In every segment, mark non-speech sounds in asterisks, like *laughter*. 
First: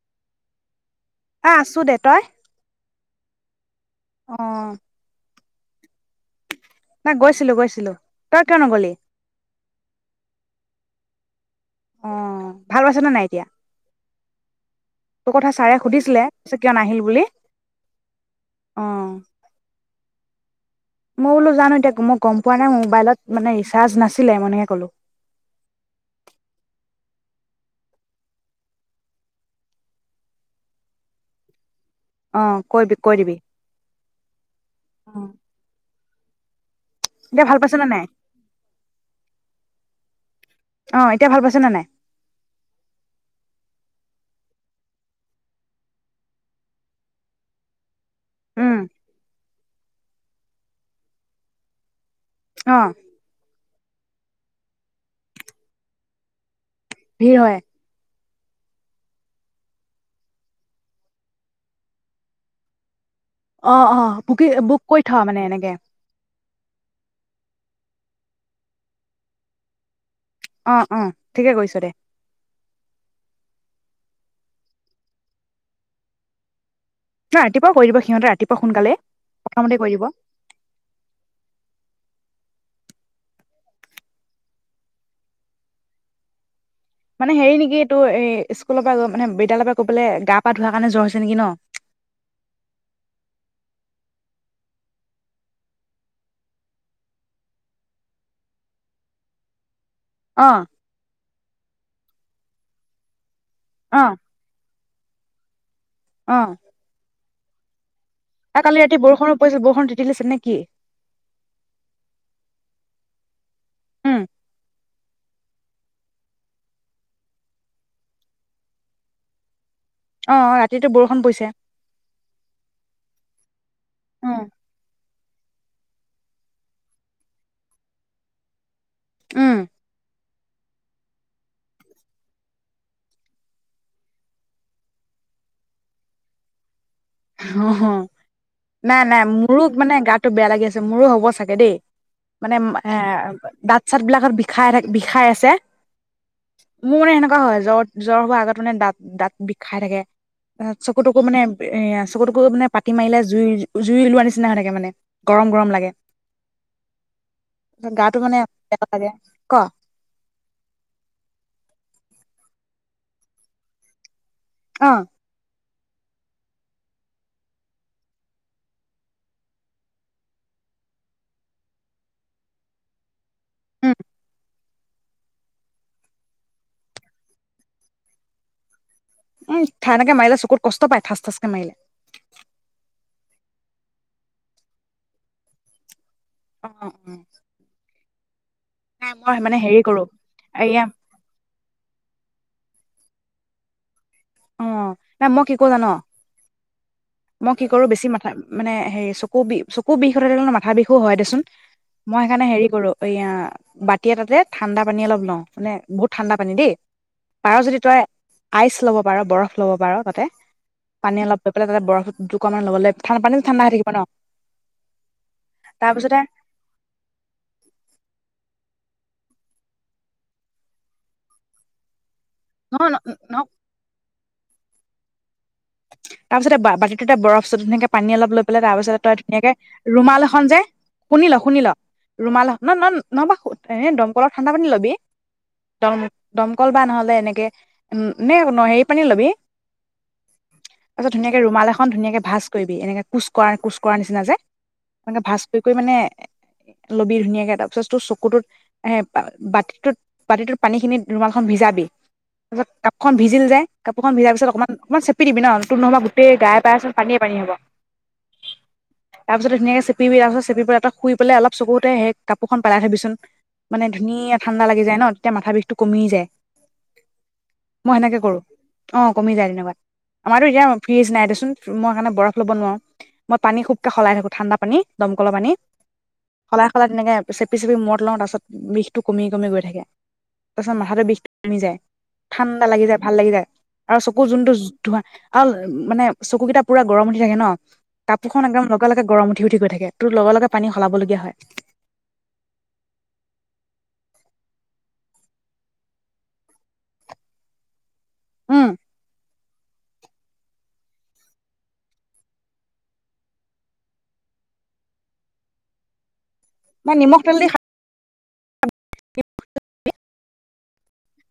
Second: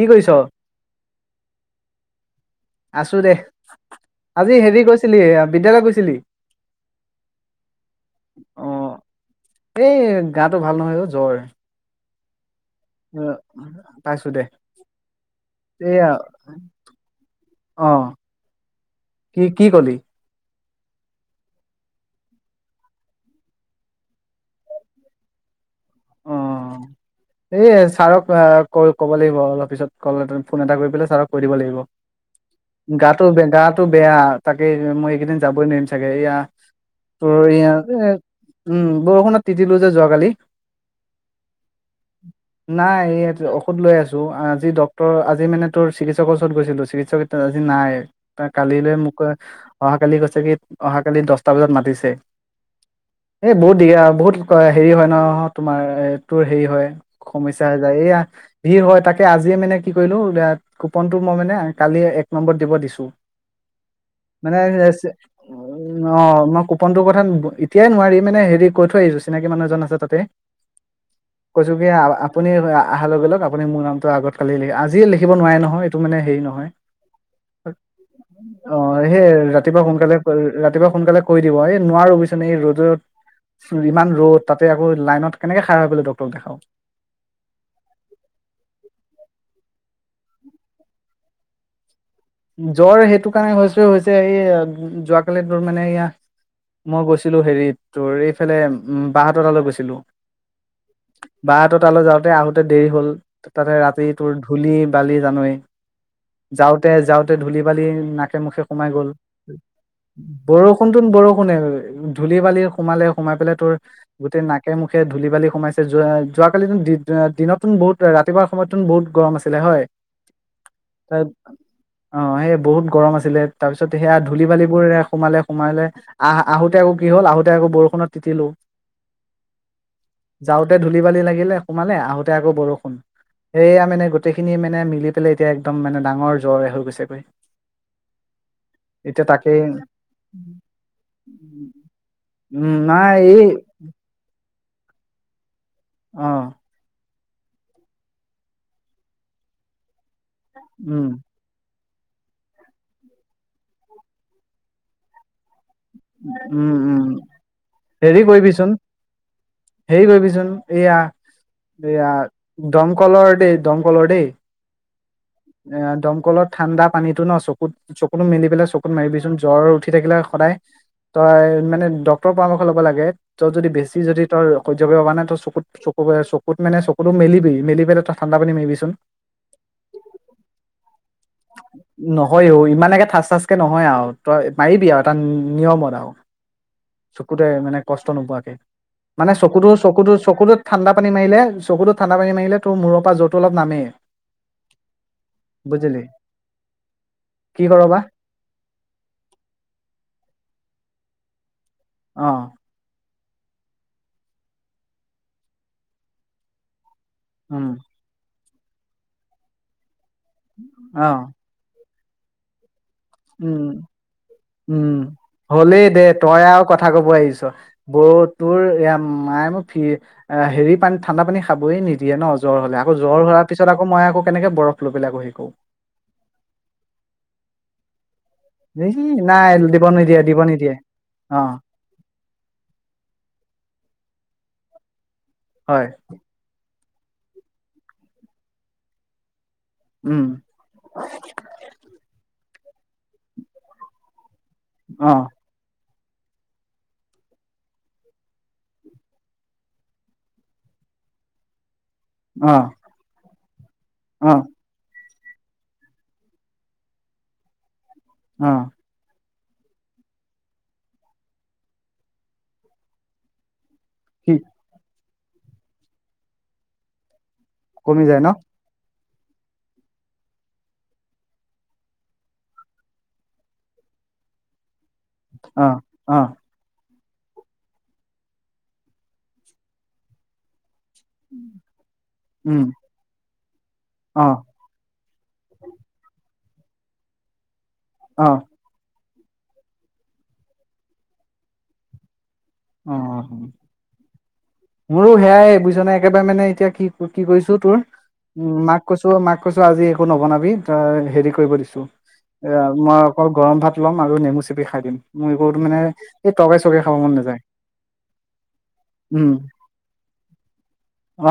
কি কৰিছ? আছো দে, তই? আছো দে। অ আজি হেৰি গৈছিলি এয়া বিদ্যালয় গৈছিলি? নাই গৈছিলো-গৈছিলো তই কিয় নগলি? অ' এই গাটো ভাল নহয় অ' জ্বৰ অঁ ভাল পাইছেনেে অ, নাই এতিয়া? পাইছো দে। তোৰ কথা ছাৰে এইয়া সুধিছিলে পিছে কিয় নাহিল বুলি? অ' অ কি কি কলি? মই বোলো জানো এতিয়া মই গম পোৱা নাই মোবাইলত মানে ৰিচাৰ্জ নাছিলে মনেকে ক'লো। অ, এই ছাৰক আ ক ক'ব লাগিব অলপ পিছত কল এট ফোন এটা কৰি পেলাই ছাৰক কৈ দিব লাগিব। অ কৈ কৈ গাটো দিবি - গাটো বেয়া তাকে অ মই এইকেইদিন যাবই নোৱাৰিম চাগে এয়া ত এতিয়া ভাল এ পাইছ নে নাই উম বৰষুণত তিতিলো যে? যোৱাকালি অ এতিয়া ভাল পাইছ নে নাই নাই ইয়াত ঔষধ লৈ আছো। ত আজি ডক্তৰ আজি মানে তোৰ চিকিৎসকৰ ওচৰত গৈছিলো চিকিৎসক আজি নাই ত উম কালিলৈ মোক অহা কালি কৈছে কি অহা কালি দহটা বজাত মাতিছে। অ। এই বহুত দিয়া বহুত হেৰি হয় ন তোমাৰ এ তোৰ হেৰি হয়। ভিৰ হয় সমস্যা হৈ যায়। এইয়া ভিৰ হয় তাকে আজিয়ে মানে কি কৰিলো কুপনটো মই মানে কালি এক নম্বৰত দিব দিছো। অ অ বুকি মানে বুক কৰি থ মানে উ এনেকে অ মই কুপনটো কথা তিয়াই নোৱাৰি মানে হেৰি কৈ থৈ আহিছো চিনাকি মানুহজন আছে তাতে। অ অ ঠিকে কৈছো কৰিছ কি দে আপুনি অহাৰ লগে লগ আপুনি মোৰ নামটো আগত কালি লি আজিয়ে লিখিব নোৱাৰে নহয়, এইটো মানে হেৰি নহয়। ন ৰাতিপুৱা কৰি দিব সিহঁতে ৰাতিপুৱা অ' সোনকালে সেই প্ৰথমতে ৰাতিপুৱা কৰি দিব সোনকালে ৰাতিপুৱা সোনকালে কৰি দিব এই নোৱাৰো বুইছনে এই ৰ'দ ইমান ৰ'দ তাতে আকৌ লাইনত কেনেকে খ খাৰা হৈ পেলাই ডক্তৰক দেখাওক। মানে হেৰি নেকি এইটো এই স্কুল পা মানে বিদ্যালয় পা কবলে গা পা ধোৱাৰ কাৰণে জ্বৰ হৈছে নেকি ন? জ্বৰ সেইটো কাৰণে হৈছে -হৈছে এই যোৱাকালি তোৰ মানে এয়া মই গৈছিলো হেৰিত তোৰ এইফালে উম বাহতৰ তালৈ গৈছিলো। অ বাহঁতৰ তালৈ যাওঁতে তাতে আহোঁতে দেৰি হ'ল। তাতে অ ৰাতি তোৰ ধূলি বালি জানয়ে অ যাওঁতে -যাওঁতে তে ধূলি- বালি নাকে আৰু মুখে কালি সোমাই ৰাতি গ'ল। বৰষুণো পৰিছিল বৰষুণ তিতি দিছিল নে কি বৰষুণটোন বৰষুণেই ধূলি বালি সোমালে, সোমাই পেলাই তোৰ উম গোটেই নাকে মুখে সে ধূলি বালি সোমাইছে। যোৱা যোৱা কালিতো দিনতো বহুত ৰাতিপুৱাৰ সময়তুন বহুত গৰম আছিলে হয়। অ' অ' ৰাতিটো বৰষুণ তাত পৰিছে। অ সেই বহুত গৰম আছিলে তাৰ পিছত সেয়া উম ধূলি বালিবোৰে সোমালে-সোমালে আহোতে- আহোতে আকৌ কি হ'ল আহোতে আকৌ বৰষুণত তিতিলো। উম, যাওঁতে ধূলি বালি লাগিলে সোমালে আহোতে আকৌ বৰষুণ, সেয়া মানে গোটেইখিনি মানে মিলি পেলে এতিয়া একদম মানে ডাঙৰ জ্বৰে হ'ল। অ নাই -নাই। এতিয়া তাকেই মোৰো মানে গাটো বেয়া লাগি আছে। মোৰো হ'ব চাগে দেই মানে উম এ নাই এই দাঁত চাত বিলাকত বিষ খাই থা- বিষাই আছে। অ মোৰ এনেক- এনেকা হয়। জ্বৰ-জ্বৰ হোৱাৰ আগত মানে দাঁত দাঁত বিখাই থাকে। চকু উম টকু মানে এ আ চকুটোত মানে পাটি মাৰিলে জুই জুই ওলোৱা নিচিনা হৈ থাকে মানে গৰম গৰম লাগে উম্ উম্। গাটো হেৰি মানে কৰিবিচোন, বেয়া লাগে ক হেৰি কৰিবিচোন, এইয়া এইয়া দমকললৰ দেই দমকলৰ দেই অ। এ দমকলত ঠাণ্ডা পানীটো ন চকুত চকুতো মেলি পেলাই চকুত মাৰিবিচোন জ্বৰ উঠি থাকিলে সদায় তই মানে ডক্তৰৰ পৰামৰ্শ ল'ব লাগে। ত' যদি উম বেছি যদি তই সহ্য কৰিব পৰা নাই। তই চকুত চকু চকুত মানে চকুতো মেলিবি মেলি পেলাই তই ঠাণ্ডা পানী মাৰিবিচোন। উম্ ঠা এনেকে মাৰিলে চকুত কষ্ট পায় ঠাঁচ-ঠাঁচকে মাৰিলে। তে নহয় আৰু তই মাৰিবি আৰু এটা নিয়মত আৰু। অ অ উম্ চকুতে মানে কষ্ট নোপোৱাকে। মানে চকুটো কৰো চকুটো চকুটোত এয়া ঠাণ্ডা পানী মাৰিলে চকুটো ঠাণ্ডা পানী মাৰিলে। তোৰ মূৰৰ পৰা য'তটো অলপ নামেই অ', নাই মই কি কৰো জান? বুজিলি মই কি কৰ কৰো বা বেছি মাথা মানে হেৰি চকু বিষ চকু বিষ হৈ থাকিলে ন মা থা বিষো হয় দেচোন। মই অ সেইকাৰণে হেৰি কৰো, এইয়া বাতি এটাতে ঠাণ্ডা পানী অলপ লওঁ, মানে বহুত ঠাণ্ডা পানী দেই! পাৰ উম যদি তই আইচ লব পাৰ, বৰফ ল'ব পাৰ। তা তে অ পানী অলপ লৈ পেলাই তাতে বৰফ *unintelligible* ঠাণ্ডা হৈ উম্ থাকিব ন উম্ হ'লেই দে তাৰপিছতে তই আৰু কথা কব আহিছ। বৌ তোৰ এয়া মায়ে মোক হেৰি পানী ঠাণ্ডা পানী খাবই নিদিয়ে। দিয়ে ন জ্বৰ হ'লে, নহয় আক' জ্বৰ হোৱাৰ নহয় পিছত আকৌ মই আকৌ কেনেকে বৰফ লৈ পেলাই আকৌ হেৰি কৰো? তাৰপিছতে বাতিটোতে বৰফ ছত ধূনীয়াকে পানী অলপ লৈ তাৰ এই পিছতে তই নাই ধুনীয়াকে দিব নিদিয়ে ৰুমাল দিব এখন যে, নিদিয়ে শুনি ল, অ শুনি ল। ৰুমাল এ, ন ন নহ'ব, এ দমকলৰ ঠাণ্ডা পানী ল বে হয় দম দমকল বা নল এনেকে উম নে ন হেৰি পানী লাগে উম্। পাছত ধূনীয়াকে ৰুমাল এখন, ধুনীয়াকে ভাঁজ কৰিবি। এনেকে কোচ কৰা, কোচ কৰাৰ নিচিনা যে অ এনেকে ভাঁজ কৰি কৰি মানে লবি ধুনীয়াকে তাৰ পিছত তোৰ চকুটোত এ বাতিটোত বাতিটোত পানী খিনি ৰুমাল খন ভিজাবি। অ তাৰপিছত কাপখন ভিজিল যে। কাপোৰখন অ ভজাৰ পিছত অকনমান অকনমান চেপি শুই দিবি ন? তোৰ নহবা গোটেই গায়ে পায়ে চোন পানীয়ে পানী হ'ব। অ তাৰপিছত ধুনীয়াকে চেপিবি আকৌ। চেপিপেলাই তই শুই পেলাই অলপ চকুতে সেই কাপোৰখন পেলাই থবিচোন। মানে কি ধুনীয়া ঠাণ্ডা লাগি যায় ন? তেতিয়া মাথা বিষটো কমি যায়। মই কমি সেনেকে যায় ন কৰো। অ কমি যায় তেনেকুৱাত। আমাৰতো ইয়াত ফ্ৰিজ নাই দেচোন মই কাৰণে বৰফ ল'ব নোৱাৰোঁ। মই পানী খুবকে সলাই থাকো ঠাণ্ডা পানী। দমকলৰ পানী অ অ সলাই সলাই তেনেকে চেপি চেপি মূৰত লওঁ তাৰ পাছত বিষটো কমি কমি গৈ থাকে। ত মাথাটো বিষটো কমি যায়। উম ঠাণ্ডা লাগি যায় ভাল লাগি যায় আৰু চকু অ যোনটো আৰু মানে চকুকেইটা পুৰা গৰম উঠি থাকে ন? অ কাপোৰ খন একদম লগে, লগে গৰম উঠি উঠি গৈ থাকে। তোৰ লগে লগে পানী সলাবলগীয়া হয়। অ মোৰো সেয়াই বুজিছ নাই একেবাৰে মানে এতিয়া কি কি কৰিছো তোৰ উম মাক কৈছো মাক কৈছো আজি একো নবনাবি তই হেৰি কৰিব দিছো এ মই অকল গৰম ভাত ল'ম আৰু নেমু চেপি খাই দিম মোৰ একো মানে এই তৰ কাৰী চৰকাৰী মই খাব মন নিমখ তেল নাযায়। দি উম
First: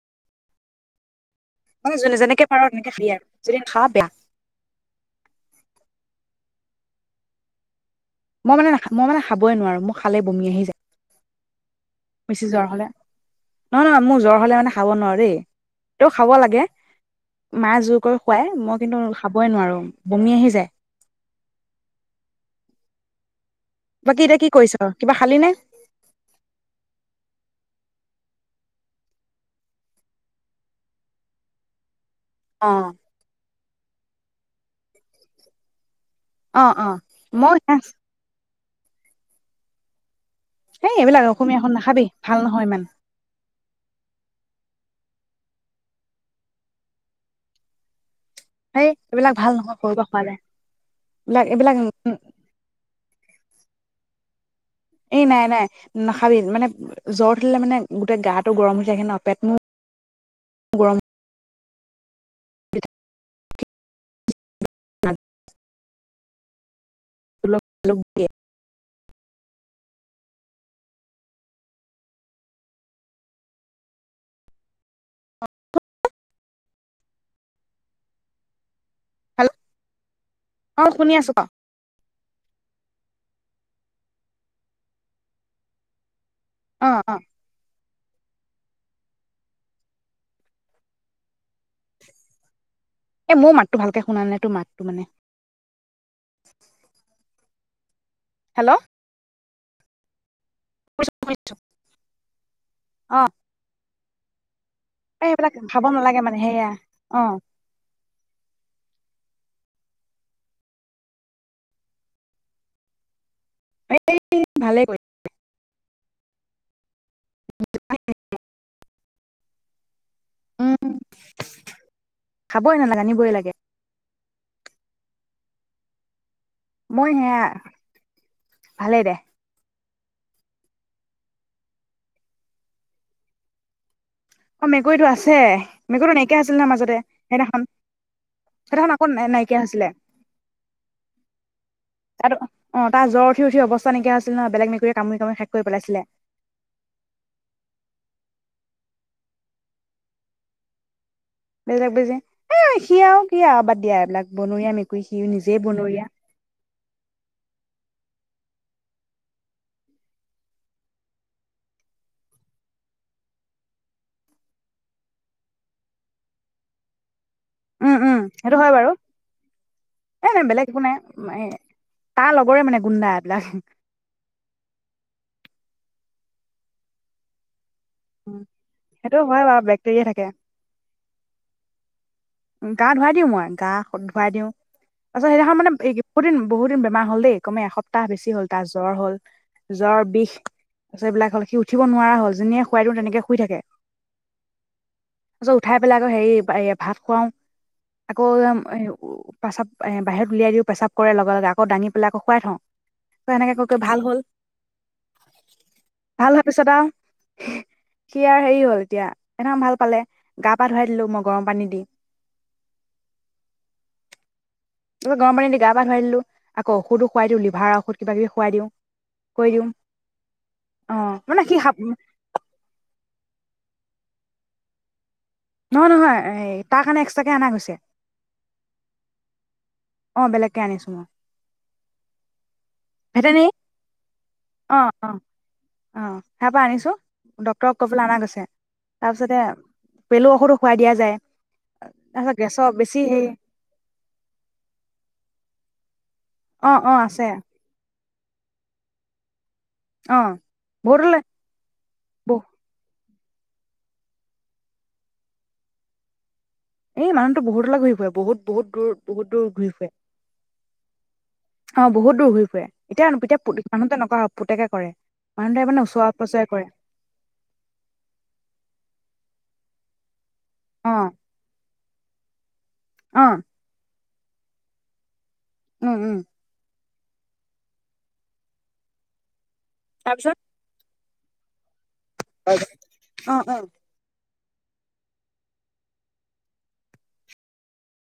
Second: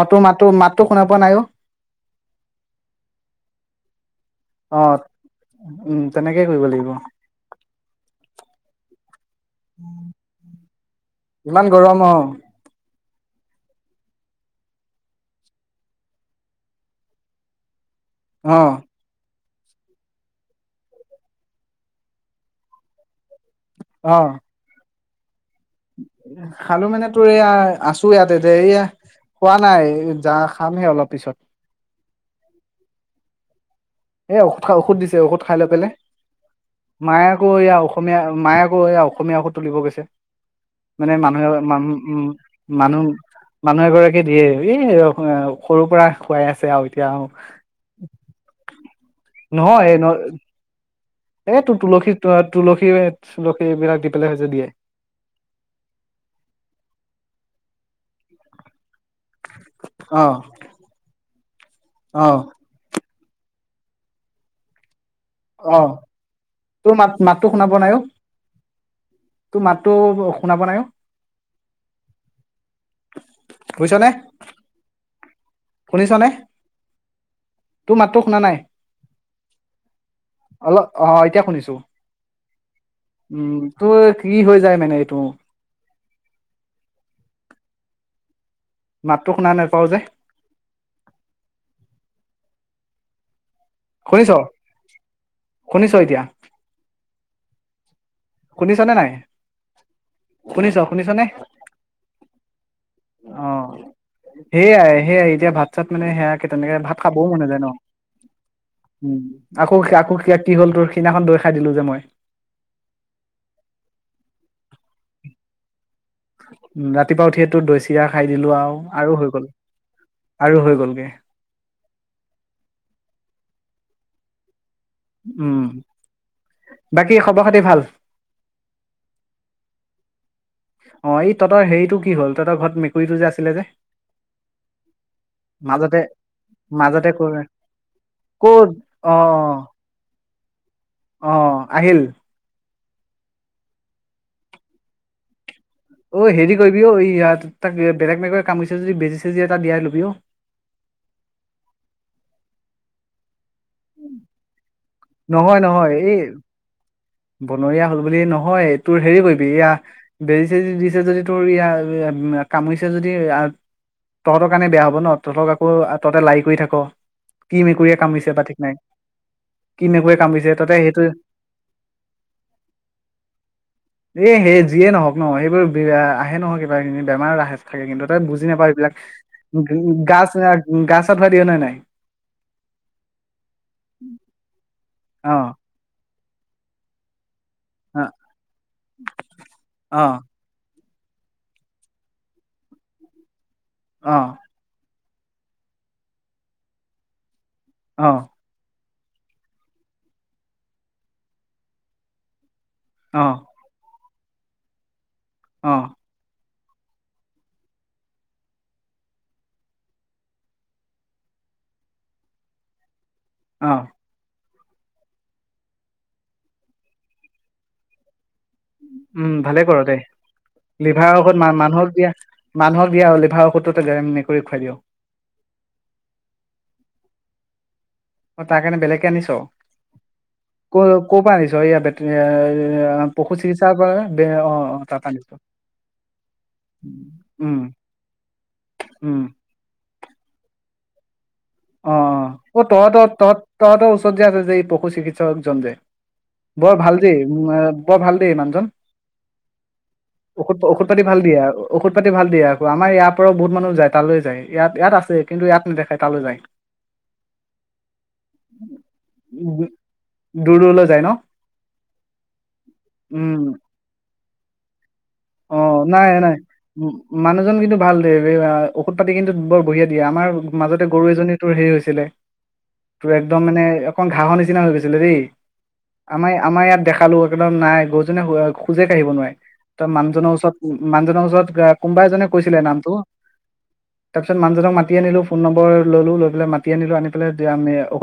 অ তোৰ মাতো মাতটো শুনা পোৱা নাই অ। মানে যোনে যেনেকে পাৰ তেনেকে খাবি আৰু যদি নাখাৱ বেয়া। অ উম তেনেকেই কৰিব লাগিব। মই মানোখা মই মে *unintelligible* খাবই নোৱাৰো। মই খালেই বমি আহি যায়। ইমান গৰম অ বেছি জ্বৰ হ'লে নহয় নহয় মোৰ জ্বৰ হলে মানে খাব নোৱাৰো দেই তেও খাব লাগে মায়ে জোৰ কু কুৱাই অ মই কিন্তু খাবই নোৱাৰো বমি আহি যায়। অ বাকী এতিয়া কি কৰিছ তই? কিবা খালি নে? খালো মানে তোৰ এয়া আছো ইয়াত এতিয়া এইয়া খোৱা নাই য খামহে অলপ পিছত। উ অ এ ঔষধ দিছে ঔষধ খাই লৈ পেলাই অ অ মায়াকো মই ইয়া অসমীয়া মায়াক ঔ এ অসমীয়া সু তুলিব গৈছে এই মানে এইবিলাক মানুহে অসমীয়া এখন মান নাখাবি উম ভাল নহয় ইমান মানুহ মানুহ এগৰাকী দিয়ে এই সৰুৰ পৰা খুৱাই আছে আৰু এতিয়া হেই এইবিলাক ভাল নহয় ঘৰুব খোৱা যায় এইবিলাক এই ত এইবিলাক তুলসী তুলসী তুলসী এইবিলাক দি পেলে হৈছে দিয়ে এই নাই নাই নাখাবি মানে জ্বৰ উাকিলে মানে গোটেই গাটো গৰম হৈ ন পেট মোৰ গৰম আহ অ তোৰ মাত মাতো শুনা নাই পোৱা ঔ তোৰ মাতটো শুনা নাই পোৱা ঔ বুজিছ নে শুনিছনেে তোৰ মাতটো শুনা নাই অল অ শুনি আছো ক এতিয়া শুনিছো উম তোৰ কি হৈ যায় মানে এইটো অ অ মাতটো শুনা নাপাওঁ যে এ মোৰ মাত শুনিছ শুনিছ এতিয়া হেল্ল' শুনিছানে নাই *inaudible* শুনিছ শুনিছ নে অ উম সেয়াই সেয়াই এই এতিয়া সেইবিলাক ভাত খাব চাত মানে নালাগে সেয়াকে সেয়া তেনেকে ভাত অ খাবও মন নাযায় ন উ আকৌ আকৌ ক কি হ'ল তোৰ সেইদিনাখন দৈ খাই দিলো যে মই। এই ভালে কৰিলা হয় উ ৰাতিপুৱা উঠিয়ে টো দৈ চিৰা খাই দিলো আৰু আৰু হৈ গল আৰু হৈ উম গলগে খাবই নালাগে আনিবই লাগে উম মই বাকী খবৰ সেয়া খাতি ভাল ভালে দে অ এই তহতৰ হেৰিটো কি হ'ল তহঁতৰ ঘৰত মেকুৰীটো যে আছিলে যে অ মেকুৰীটো আছে মাজতে মেকুৰীটো নাইকিয়া আছিল নহ মাজতে সেইদিনাখন ক'ত সেইদিনাখন আকৌ অ নাইকিয়া হৈছিলে অ আহিল আৰু অ তাৰ জ্ব উঠি উঠি অৱস্থা নাইকিয়া হৈছিল নহয় বেলেগ মেকুৰীয়ে কামুৰি কামুৰি খাই দে অ' হেৰি কৰিবি অ' ইয়াত, তাক বেলেগ মেকুৰীয়ে কামুৰিছে। বেজি- চেজি এটা দিয়াই ল'বি অ। বেলেগ বেজি। এ সি আও কি আও বাদ দিয়া এইবিলাক বনৰীয়া মেক নহয় নহয় এই বনৰীয়া হ'ল বুলি নহয় তোৰ হেৰি কৰিবি এয়া বেজি-চেজি দিছে যদি তোৰ ইয়া কামুৰিছে যদি আ তহঁতৰ কাৰণে বেয়া হ'ব ন, তহঁতক আকৌ তহঁতে লাৰি কৰি থাক। কি উম মেকুৰীয়ে উম কামুৰিছে বা সেইটো ঠিক হয় নাই! বাৰু কি মেকুৰীয়ে এ নাই কামুৰিছে বেলেগ তাতে একো নাই সেইটো তাৰ লগৰে মানে গুণ্ডা এইবিলাক। এইবোৰ আহে নহয় কিবাকিবি বেমাৰ আহে থাকে কিন্তু তাই বুজি নাপায় এইবিলাক, সেইটো হয় উ বাৰু বেক্টেৰিয়া থাকে গাছ - গা চা ধুৱাই দিয়ে নে নাই? গা ধুৱাই দিও মই, গা ধুৱাই দিওঁ। আচ্ছা অ সেইদিনাখন মানে বহুদিন - বহুদিন বেমাৰ হ'ল দেই। কমে এসপ্তাহ অ বেছি হ'ল তাৰ জ্বৰ হ'ল। জ্বৰ, অ বিষ। তাপিছত এইবিলাক হ'ল সি উঠিব নোৱাৰা হ'ল, যেনিয়ে শুৱাই দিও তেনেকে শুই থাকে। অ' তাৰপিছত উঠাই পেলাই আকৌ হেৰি ভাত খুৱাওঁ অ আকৌ উ পেচাব এ বাহিৰত উলিয়াই দিও পেচাব কৰে লগে লগে, আকৌ দাঙি পেলাই আকৌ শুৱাই থওঁ। অ কৌ এনেকে কৈ কৈ ভাল হ'ল। অ' তাপিছত আৰু সি-সি আৰু হেৰি হ'ল এতিয়া সেইকাৰণে ভাল পালে গা-পা ধুৱাই দিলো মই গৰম পানী দি। অ'। গৰম পানী দি গা-পা ধুৱাই দিলো আকৌ ঔষধো খুৱাই দিও লিভাৰৰ ঔষধ কিবাকিবি উম ভালে কৰ দে। লিভাৰৰ অ' ঔষধ মানে মা সি - মানুহক দিয়া মানুহক দিয়া লিভাৰৰ ঔষধটো গৰম মেকুৰীক খুৱাই দিয়। নহয় নহয় এই তাৰ কাৰণে এক্সট্ৰাকে আনা গৈছে। অ' তাৰ কাৰণে বেলেগকে আনিছ? অ' বেলেগকে আনিছোঁ ক' মই কৰ পা আনিছ? এইয়া বেতি ভেটেনেৰী। অ' তাৰ পৰা অ' আনিছ অ' তাৰ পৰা আনিছো উম ডক্তৰক কৈ পেলাই আনা গৈছে। উম তাৰপিছতে পেলু ঔষধো খুৱাই দিয়া যা- যায় অ' অ'। তাৰপিছত অ' গেছৰ বেছি তহঁতৰ হেৰি তহঁত তহঁতৰ ওচৰত যে আছে যে এই পশু চিকিৎসকজন যে অ বৰ অ ভাল দেই আছে বৰ ভাল দেই মানুহজন! অ ঔষধ-ঔষধ পাতি ভাল বহুতলৈ দিয়া ঔষধ পাতি ভাল বহু দিয়ে আকৌ আমাৰ ইয়াত। তাৰ পৰা বহুত মানুহ যায়, তালৈ যায়। ইয়াত- ইয়াত আছে। কিন্তু, ইয়াত নেদেখাই তালৈ যায়। এই মানুহতো বহুতলে ঘূৰি ফুৰে। বহুত- বহুত দূৰ, বহুত দূৰ ঘূৰি ফুৰে। দূৰ দূৰলৈ যায় ন অ বহুত দূৰ ঘূৰি ফুৰে। অ 'এতিয়া উম এতিয়া মানুহতো এনেকুৱা হ'ব পুতেকে কৰে। অ মানুহটোৱে মানে নাই ওচৰে নাই, পাজৰে কৰে মানুহজন কিন্তু ভাল দে। ঔষধ পাতি কিন্তু বৰ বঢ়িয়াই দিয়ে আমাৰ মাজতে অ গৰু এজনী তোৰ হেৰি হৈছে। ছিলে। তোৰ অ একদম মানে অখন ঘাঁহৰ নিচিনা হৈ গৈছিলে দেই। উম উম আমাৰ- আমাৰ ইয়াত দেখ কামো একদম নাই গৰুজনীয়ে খোজে কাঢ়িব নোৱাৰে। তই মানুহজনৰ তাৰপিছত ওচৰত মানুহজনৰ ওচৰত গ কোনোবা এজনে কৈছিলে নামটো অ অ তাৰ পিছত পিছত মানুহজনক মাতি আনিলোঁ। ফোন নম্বৰ ললো, লৈ পেলাই মাতি আনিলো আনি পেলাই এতিয়া আমি